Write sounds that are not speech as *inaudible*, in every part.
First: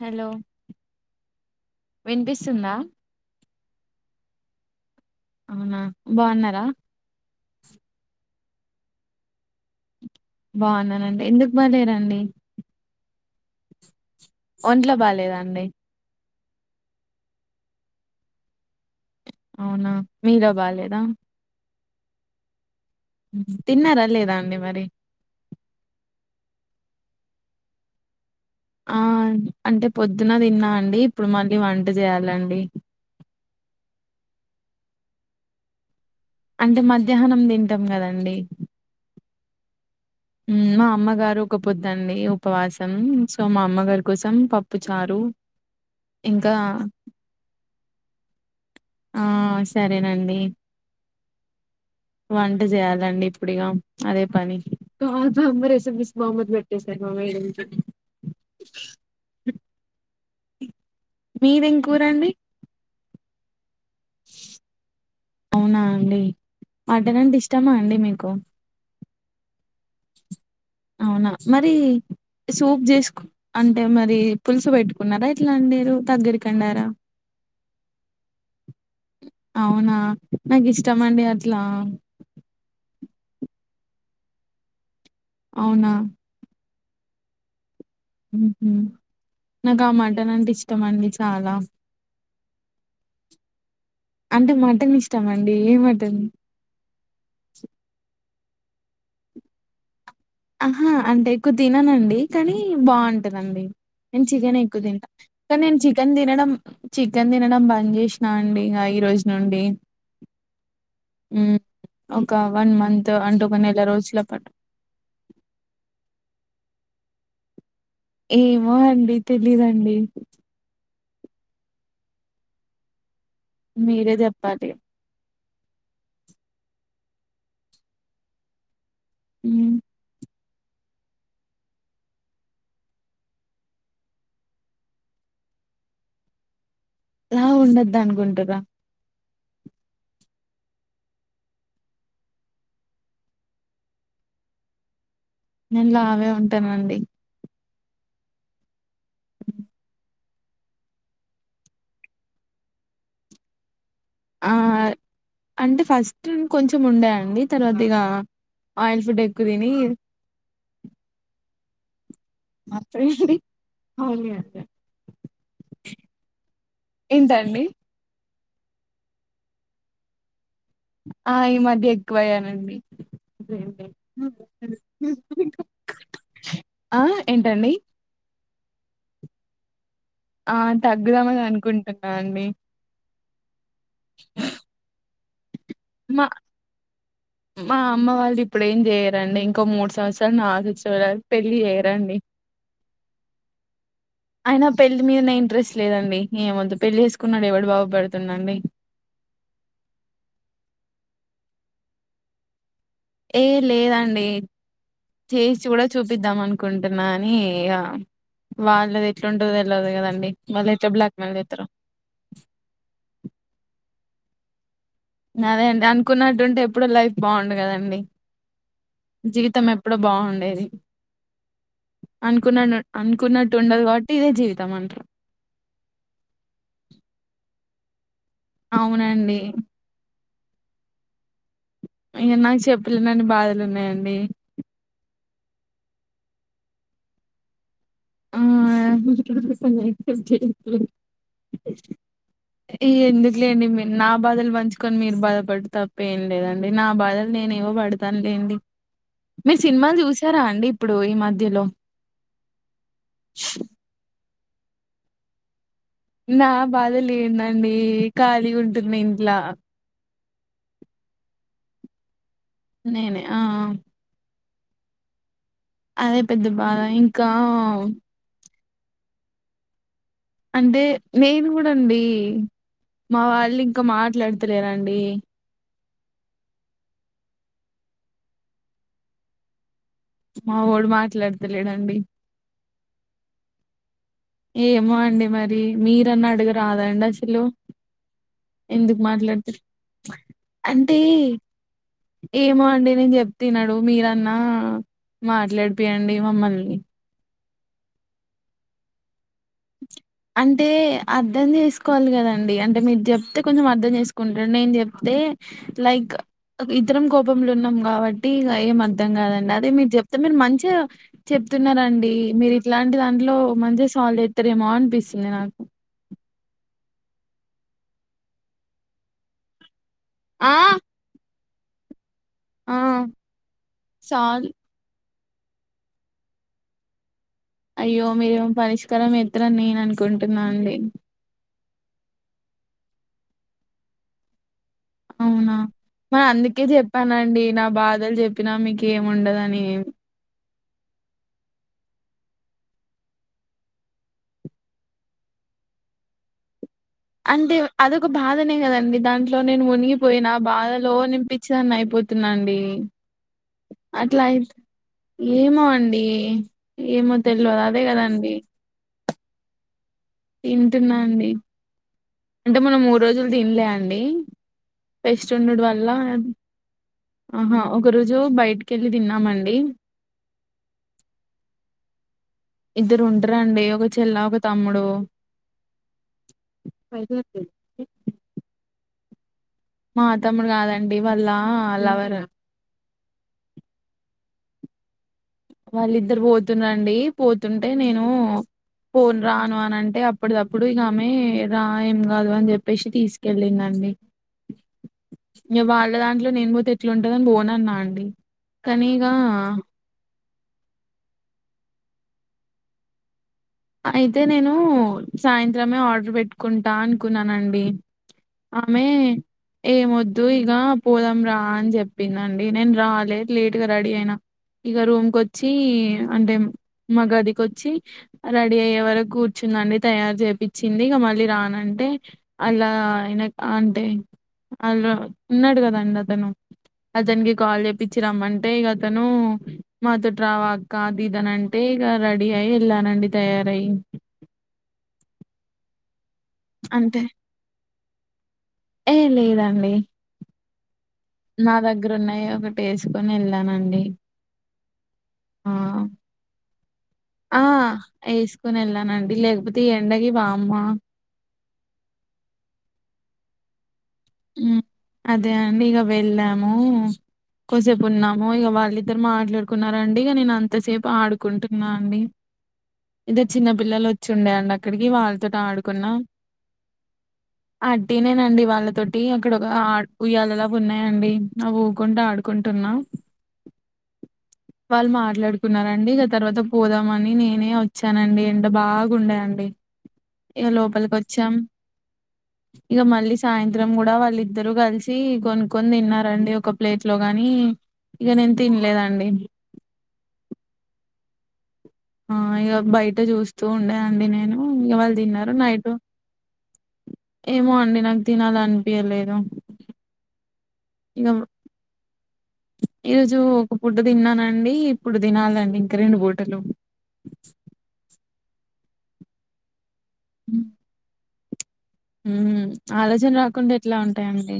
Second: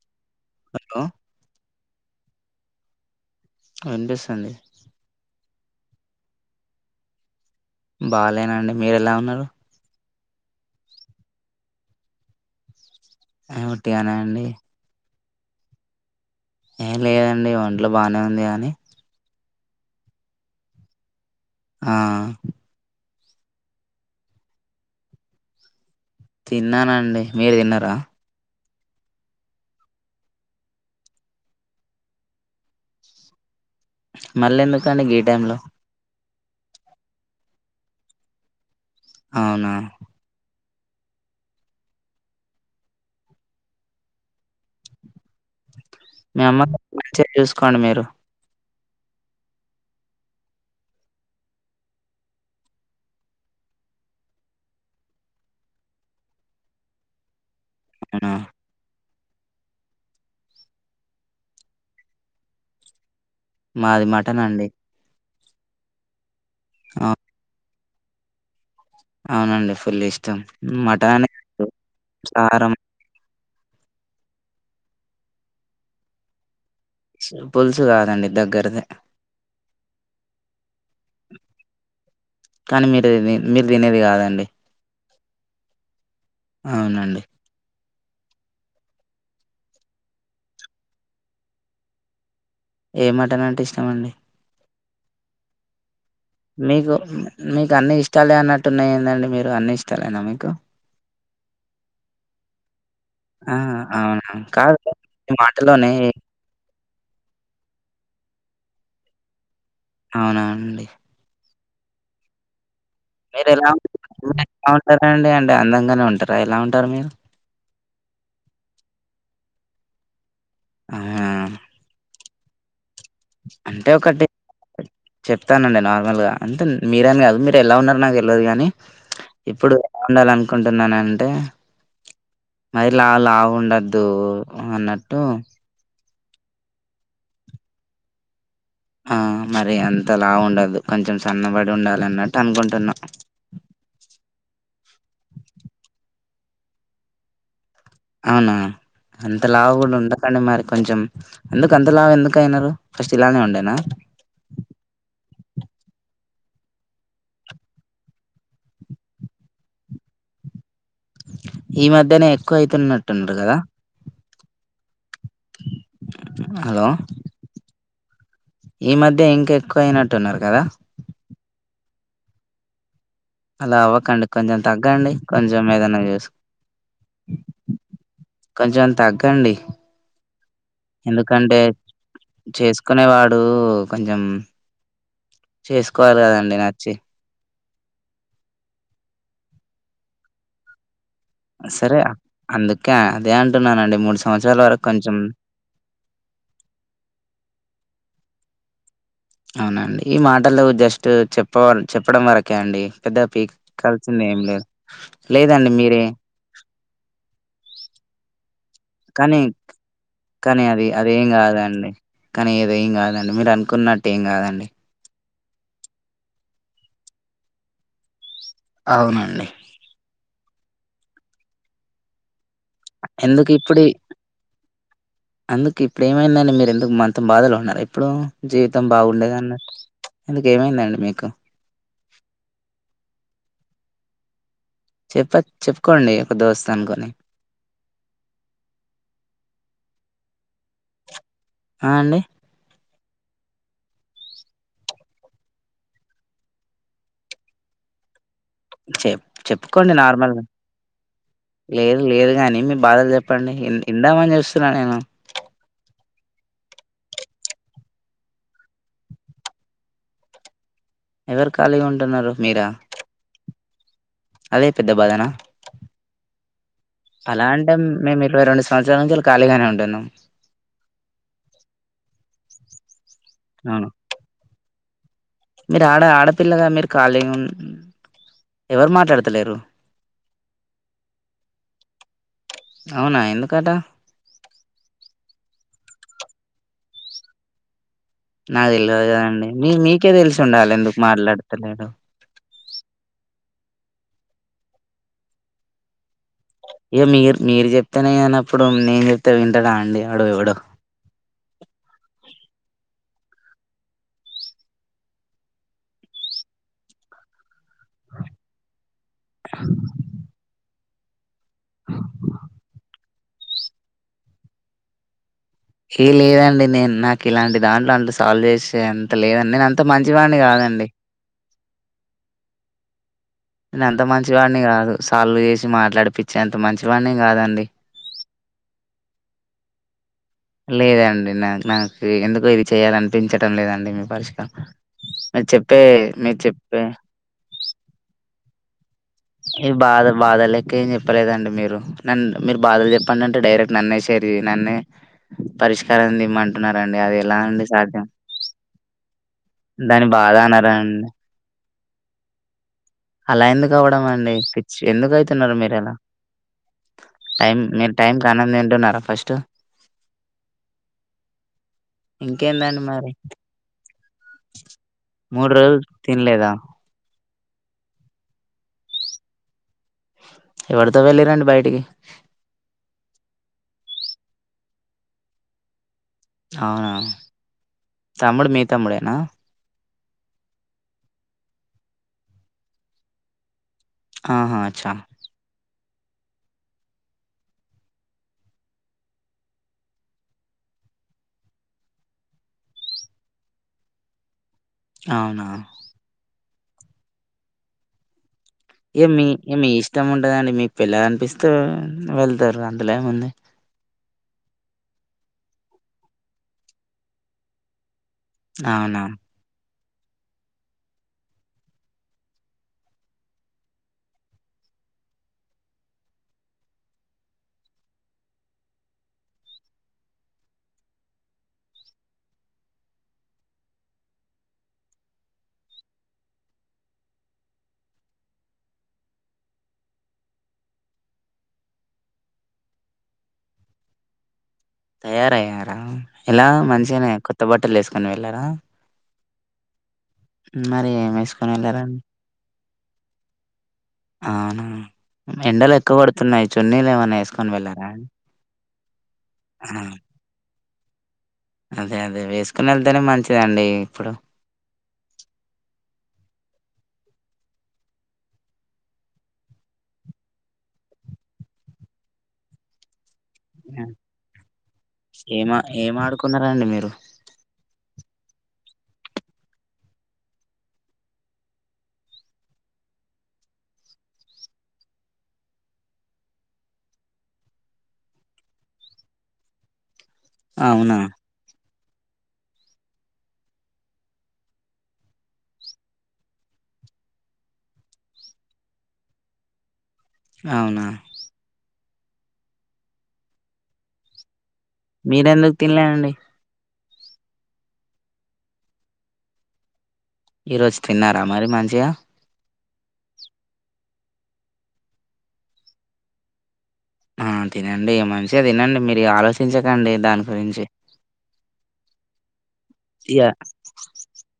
Hello hello వినిపిస్తుందా, వినిపిస్తుంది. అవునా బాగున్నారా, అండి మీరు ఎలా ఉన్నారు, బాగున్నానండి ఎందుకు బలేరండి, ఆ వట్టిగానే అండి, *unintelligible* ఏం లేదండి ఒంట్లో బాగానే ఉంది, కాని అవునా మీదా బాలేదా ఆ తిన్నారా లేదా అండి మరి తిన్నానండి మీరు తిన్నారా, ఆ అంటే పొద్దున్న తిన్నా అండి ఇప్పుడు మళ్ళీ వంట చేయాలండి, మళ్ళీ ఎందుకండి గీ టైమ్ లో అంటే మధ్యాహ్నం తింటాం కదండి, అవునా మా అమ్మగారు ఒక పొద్దండి ఉపవాసం సో మా అమ్మగారి కోసం పప్పు చారు, మీ ఇంకా అమ్మని మంచిగా చూసుకోండి మీరు ఆ సరేనండి *unintelligible* వంట చేయాలండి ఇప్పుడు ఇగా అదే పని, అవునా మీది ఏంకురా అండీ మాది మటన్ అండి అవునా అండి ఆ మటన్ అంటే ఇష్టమా అండి మీకు అవునండి ఫుల్ ఇష్టం మటన్ అనే అవునా కాదు, మరి కారం సూప్ చేసుకు అంటే మరి పులుసు పెట్టుకున్నారా ఎట్లా వండిరు దగ్గరికి వండరా, పులుసు కాదండి దగ్గరదే అవునా నాకు ఇష్టం అండి అట్లా కానీ మీరు ఇది తినేది కాదండి, అవునా అవునండి ఉహు నాకు ఆ మటన్ అంటే ఇష్టం అండి చాలా, ఏ మటన్ అంటే ఇష్టమండి అ ఇష్టం అండి ఏ మ మీకు మీకు అన్ని ఇష్టాలే అన్నట్టున్నాయిందండి మీరు అన్ని ఇష్ ఆహా అంటే ఎక్కువ తిననండి కానీ ఆ! బావుంటదండి అవునా? నేన్ చికెనే ఎక్కువ కాదు తింటా మీ కాని నేను మాటలోనే చికెన్ తినడం చికెన్ తినడం బంద్ చేసినా అండి ఇక ఈ రోజు నుండి అవునా అండి హ్మ్ ఒక వన్ మంత్ అంటూ ఒక నెల రోజుల పాటు అండి అండి అందంగానే ఉంటారా ఎలా ఉంటారు మీరు, ఏమో అండి తెలీదండి ఆ మీరే ఒకటి చెప్పాలి చెప్తానండి నార్మల్గా అంతే మీరని కాదు మీరు ఎలా ఉన్నారు నాకు తెల్వదు కానీ మ్మ్. ఇప్పుడు వండాలనుకుంటున్నానంటే మరిలా లావుండద్దు అన్నట్టు లా ఉండొద్దు అనుకుంటరా ఆ మరి అంత లావు ఉండదు కొంచెం సన్నబడి ఉండాలి అన్నట్టు అనుకుంటున్నాం అంతేనండి అవునా అంత లావు కూడా ఉండకండి మరి కొంచెం ఎందుకు అంత లావు ఎందుకు అయినారు ఫస్ట్ ఇలానే ఉండేనా ఆ అంటే ఫస్ట్ కొంచెం ఉండే అండి తర్వాత ఇక ఆయిల్ ఫుడ ఎక్కువ తిని ఈ మధ్యనే ఎక్కువ మర్చిపోయింది అయితున్నట్టున్నారు కదా హలో ఏంటండి ఈ మధ్య ఇంకా ఎక్కువ అయినట్టున్నారు కదా ఆ ఈ మధ్య ఎక్కువయ్యానండి అలా అవ్వకండి కొంచెం తగ్గండి కొంచెం ఏదన్నా చేసుకో ఆ ఏంటండి కొంచెం తగ్గండి ఆ తగ్గుదామని ఎందుకంటే అనుకుంటున్నా అండి చేసుకునే వాడు కొంచెం చేసుకోవాలి మా కదండి నచ్చి మా అమ్మ వాళ్ళు ఇప్పుడేం చేయ్యరండి ఇంకో మూడు సంవత్సరాలు నా ఆశర్ చూడాలి పెళ్ళి సరే చేయరండి అందుకే అదే అంటున్నానండి మూడు సంవత్సరాల అయినా వరకు పెళ్ళి కొంచెం మీదనే ఇంట్రెస్ట్ లేదండి ఏమంత పెళ్ళి చేసుకున్నవాడు ఎవడు బాగుపడుతుందండి అవునండి ఈ మాటలు జస్ట్ చెప్పవ చెప్పడం వరకే అండి పెద్దగా ఏ పీకాల్సింది లేదండి ఏం లేదు చేసి లేదండి కూడా మీరే చూపిద్దాం అనుకుంటున్నా అని ఇగ వాళ్ళది కానీ ఎట్లుంటదో తెల్వదు కదండి కానీ వాళ్ళు అది ఎట్లా అది బ్లాక్ ఏం మెయిల్ చేత్తరో కాదండి కానీ అది ఏం కాదండి మీరు అనుకున్నట్టు ఏం కాదండి అదే అండి అనుకున్నట్టుంటే ఎప్పుడో లైఫ్ బాగుండు కదండి అవునండి. జీవితం ఎప్పుడో బాగుండేది అ అనుకున్న ఎందుకు అనుకున్నట్టు ఇప్పుడు ఉండదు కాబట్టి ఇదే జీవితం అంట్రు ఎందుకు ఇప్పుడేమైందని మీరెందుకు మంత బాధలో ఉన్నారు జీవితం అవునండి బాగుండేదిన్నట్టు ఎందుకేమైందండి మీకు ఇక నాకు చెప్పలేనని బాధలు ఉన్నాయండి చెప్ప చెప్పుకోండి ఒక దోస్త్ అనుకోని హ్మ్ ఆ అండి ఈ ఎందుకులేండి మీ నా బాధలు పంచుకొని మీరు బాధపడు తప్ప ఏం లేదండి నా బాధలు నేను ఏవో పడతాను లేండి చెప్పు మీరు చెప్పుకోండి సినిమాలు చూసారా నార్మల్గా అండి ఇప్పుడు ఈ మధ్యలో లేదు లేదు గాని బాధలు చెప్పండి విం విందామని చూస్తున్నా నేను నా బాధ లేందండి ఖాళీగ ఉంటున్నా ఇంట్లో ఎవరు ఖాళీగా ఉంటున్నారు మీరా? నేనే ఆ ఆ అదే పెద్ద బాధనా అదే పెద్ద బాధ ఇంకా అలా అంటే మేము ఇరవై రెండు సంవత్సరాలు సంవత్సరాల నుంచి ఖాీళిగానే ఉంటున్నాం అంటే నేను కూడా అండి మా వాళ్ళు ఇంకా అవును. మాట్లాడు లేరాండి *unintelligible* మీరు ఆడ ఆడపిల్లగా మీరు ఖాళీగ ఎవరు మాట్లాడతలేరు మా వోడు మాట్లాడతలేడండి అవునా ఎందుకట ఏమో అండి మరి మీరన్నా అడుగురాదండి అసలు ఎందుకు నాకుతెలవదుకదండి మాట్లాడత మీ మీకే తెలిసి ఉండాలి ఎందుకు అంటే మాట్లాడతలేడో ఏమో అండి నేను చెప్ తినడు మీరన్నా మాట్లాడిపీయండి మమ్మల్ని ఇక మీరు మీరు చెప్తేనే వినినప్పుడు నేను చెప్తే వింటాడా అండి వాడు ఎవడో అంటే అర్థం చేసుకోవాలి కదండి డి అంటే మీరు చెప్తే కొంచెం అర్థం చేసుకుంటడు నేను చెప్తే లైక్ ఇద్దరం కోపంలో ఉన్నం కాబట్టి ఇక ఏం అర్ధం కాదండి అదే మీరు చెప్తే మీరు మంచిగా చెప్తున్నారండి మీరు ఇట్లాంటి దాంట్లో మంచిగా సాల్వ్ చేస్తారేమో అనిపిస్తుంది నాకు ఏ లేదండి నేను నాకు ఇలాంటి దాంట్లో అంత సాల్వ్ చేసే అంత లేదండి నేను అంత అంత మంచివాన్ని కాదండి ఆహ్ నేను అంత మంచివాడిని కాదు సాల్వ్ చేసి మాట్లాడిపిచ్చే అంత మంచివాడిని కాదండి అయ్యో మీరేమో పరిష్కారం చేత్తరని నేను అనుకుంటున్న లేదండి నా నాకు ఎందుకో ఇది చేయాలనిపించటం లేదండి మీ పరిష్కారం మీరు అవునా చెప్పే మరి మీరు అందుకే చెప్పే చెప్పానండి నా బాధలు చెప్పినా మీకు ఇక బాధ బాధలే ఇంకేం చెప్పలేదండి మీరు నన్ను మీరు బాధలు చెప్పండి అంటే డైరెక్ట్ నన్నే షేర్ నన్నే పరిష్కారం ఇమ్మం అంటే అదొక బాధనే కదండి దాంట్లో నేను దాని మునిగిపోయినా బాధ బాధలో అనరండి. నేను పిచ్చిదాన్ని అయి పోతున్నాండి అలా ఎందుకు అవడం అట్లా అండి పిచ్చి ఎందుకు అయితున్నారు ఏమో మీరు అలా అండి ఏమో టైం తెల్వదు అదే మీరు టైమ్ కి కదండి అన్నం తింటున్నారా ఫస్ట్ తింటున్నా అండి అంటే మొన్న ఇంకేందండి మూడు మరి? రోజులు తినలే అండి ఫెస్ట్ ఉండుడు రోజులు వల్ల తినలేదా? ఆహా ఒక రోజు బయటికెళ్ళి తిన్నామండి ఎవరితో వెళ్ళిరండి బయటికి ఇద్దరుంటరండీ ఒక చెల్ల ఒక తమ్ముడు అవునా తమ్ముడు మీ తమ్ముడేనా మా తమ్ముడు కాదండి వాళ్ళ లవర్ ఆహా అచ్చా వాళ్ళిద్దరు పోతున్నరండి పోతుంటే నేను పోన్ రాను అనంటే అప్పుటిదప్పుడు ఇక ఆమె రా ఏం కాదు అని చెప్పేసి తీసుకెళ్ళిందండి అండి అవునా నేను పోతే ఎట్లుంటదని పోన్నన్నా అండి కానీ ఏ ఇక మీ మీ ఇష్టం ఉంటదండి మీకు వెళ్ళాలి అనిపిస్తే వెళ్తారు అందులేముంది అయితే నేను సాయంత్రమే ఆర్డర్ పెట్టుకుంటా అనుకున్నానండి ఆమె అవునా! ఏమొద్దు ఇగ పోదాంరా అని చెప్పిందండి నేను రాలె లేట్గ రెడీ అయినా ఇగ రూమ్కొచ్చి అంటే మా గదికొచ్చి రెడీ అయ్యే వరకు కూర్చుందండి తయారు చేపిచ్చింది ఇగ మళ్ళీ రానంటే అల్ల అయ్ అంటే ఆహ్ ఉన్నడు కదండి అతను అతనికి కాల్ చెపిచ్చి రమ్మంటే ఇగ అతను మా తోటి రావ అక్క అ ది దనంటే ఇగ రెడీ అయి ఎల్లానండి తయరాయ్ తయారయ్యారా ఎలా అంటే మంచిగనే కొత్త బట్టలు వేసుకొని వెళ్లారా ఏ లేదండి మరి ఏమేసుకొని నా దగ్గర వెళ్లారండి? ఉన్నయే ఒకటి వేసుకొని వెళ్ళానండి అవునా ఆ ఎండలు ఎక్కువ కొడుతున్నయి చున్నీలు ఏమైన్నా ఆ వేసుకొని వెళ్ళారా ఏసుకొని వెళ్ళానండి లేకపోతే ఈ ఆ, ఎండకి వామ్మా అదే అదే వేసుకొని వెళ్తేనే మంచిదండి ఇప్పుడు హు అదే అండి ఇగ వెళ్ళాము కొసేపు ఉన్నాము ఇగ వాళ్ళిద్దరు మాట్లాడుకున్నారండి ఇగ నేను అంతసేపు ఆడుకుంటున్నా అండి ఇద్ద చిన్న పిల్లలు వచ్చిండేయండి అక్కడికి వాళ్ళతో ఏమ ఆడుకున్న ఏం ఆడుకున్నారండి మీరు అడ్డేనేనండి వాళ్ళతో టి అక్కడ ఒక ఆ ఉయ్యాలలాగ ఉన్నాయండి అవ్వి ఊకుంట ఆడుకుంటున్నా వాళ్ళు మాట్లాడుకున్నారండి ఇగ తర్వాత పోదామని నేనే వచ్చానండి ఎండ బాగుండేయండి ఇగ లోపలికి అవునా వచ్చాం ఇగ మళ్ళీ సాయం త్రం కూడ వాళ్ళిద్దరు కలిసి కొనుక్కోని తిన్నారండి ఒక ప్లేట్ లో గాని ఇగ నిన్ తినలేదండి అవునా ఆ ఇగ బయట చూస్తూ ఉండే అండి నేను హు ఇంగ వాళ్ళు తిన్నారు మీరెందుకు నైట్ తినలేదండి ఏమో అండి నాకు తినాలనిపియలేదు ఈ రోజు తిన్నారా మరి మంచిగా ఈరోజు ఒక పూట తిన్నానండి ఇప్పుడు తినాలండి ఇంకా రెండు పుటలు ఆ తినండి మంచిగా తినండి మీరు ఆలోచించకండి దాని గురించి హు ఆలోచన రాకుండా ఎట్లా ఉంటాయండి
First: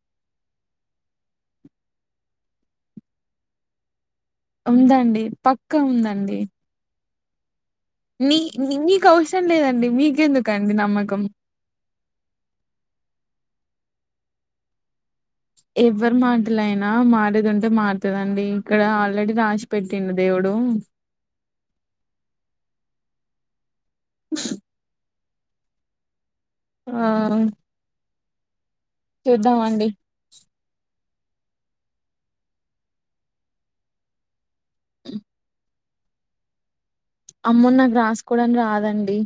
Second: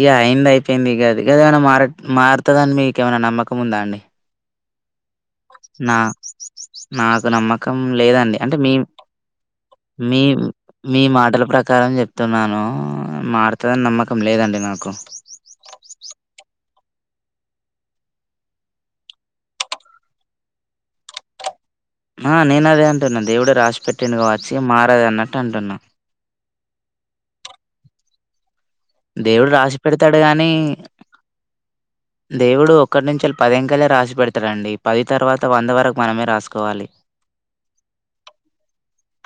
ఇగ అయింది అయిపోయింది ఇగ అది ఏదన్న మర్ మారుతదని మీకేమన్న నమ్మకం ఉందా అండి ఉందండి పక్కా నా ఉందండి నాకు నమ్మకం నీ లేదండి అంటే మీ నీకు అవసరం లేదండి మీ మీకెందుకండి మీ నమ్మకం మాటల ప్రకారం చెప్తున్నాను మారుతదని నమ్మక కం లేదండి నాకు ఎవరు మాటలైనా మారేది ఉంటే మారుతుందండి ఇక్కడ ఆల్రెడీ రాసి పెట్టిడు దేవుడు నేనదే అంటున్నా దేవుడు రాసిపెట్టిండు గవచ్చు ఇగ మారదన్నట్టు అంటున్నా ఆ దేవుడు రాసి చూద్దామండి పెడతాడు గాని దేవుడు ఒక్కటి నుంచెలి పది అంకెలే రాసి పెడుతాడండి పది తర్వాత వంద వరకు మనమే రాసుకోవాలి అమ్మో నాకు రాసుకోవడానికి రాదండి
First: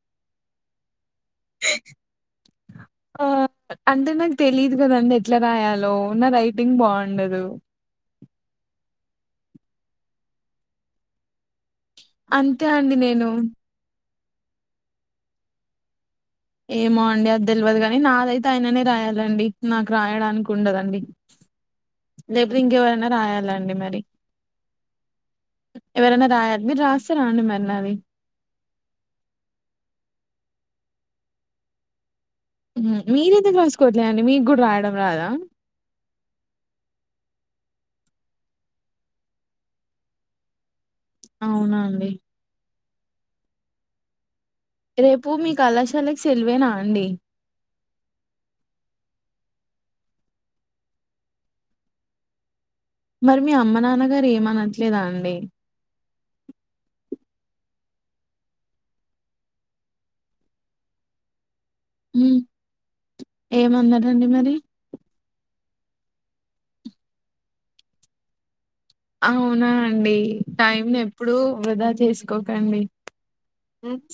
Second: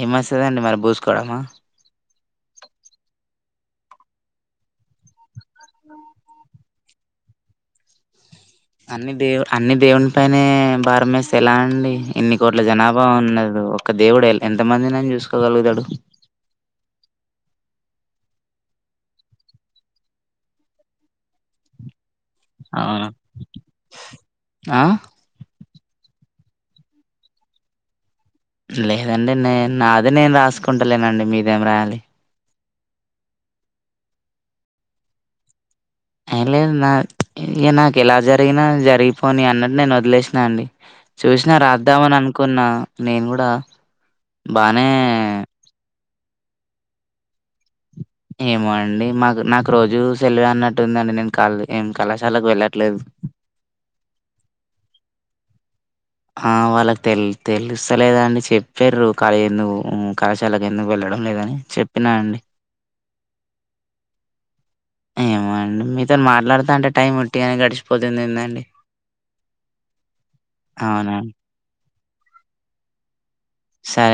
ఏం మస్తాదండి మరి బోస్ ఆ అంటే నాకు తెలీదు కదండి ఎట్లా రాయాలో నా రైటింగ్ బాగుండదు అన్ని దేవు అన్ని దేవుని పైనే భారం వేస్త ఎలా అండి ఇన్ని కోట్ల అంతే అండి జనాభా నేను ఉన్నది ఒక్క దేవుడు ఎంత మందినని చూసుకోగలుగుతాడు ఏమో అండి అది తెల్వదు కానీ, నాదైతే ఆయననే రాయాలండి. నాకు రాయడానికి ఉండదండి. లేపోతే అవునా ఇంకెవరనా రాయాలాండి మరి ఆ ఎవరైనా రాయి మీరు రాస్తారా అండి మరి నాది లేదండి నే నాదే నేను రాసుకుంటలేనండి. మీదేం రాయాలి. మీరతే కసుకోవట్లే అండి మీగూడా రాయడం రాదా అ లేదు నా ఇ నాకు ఎలా జరిగినా జరిగిపోని అన్నట్టు నేను వదిలేసినా అండి. చూసినా అవునా అండి రాద్దామని అనుకున్న నేను కూడా బానే రేపు మీ కళాశాలకి సెలివేనా అండి. ఏమో అండి మాకు నాకు రోజు సెలవే అన్నట్టుందండి. నేను క ఏం కళాశాలకు వెళ్ళ మరి మీ అమ్మ నాన్నగారు ఏమనట్లేదా అండి. ఆ వాళ్ళకి తెల్ తెలుస్తలేదా అండి. చెప్పారు ఎందుకు కళాశాలకు ఎందుకు వెళ్ళర్ చె లేదని చెప్పినా ఉమ్ అండి ఏమన్నారండి మరి ఏమో అండి మీతో మాట్లాడుతా అంటే, టైం ఒట్టిగానే గడిచిపోతుంది ఏందండి. అవునా అండి టైమ్ అవునా ఎప్పుడూ వృధా చేసుకోకండి.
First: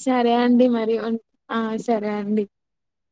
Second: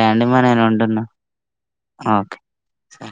సరే అండి మరి ఉం ఆ సరే ఓకే అండి సరే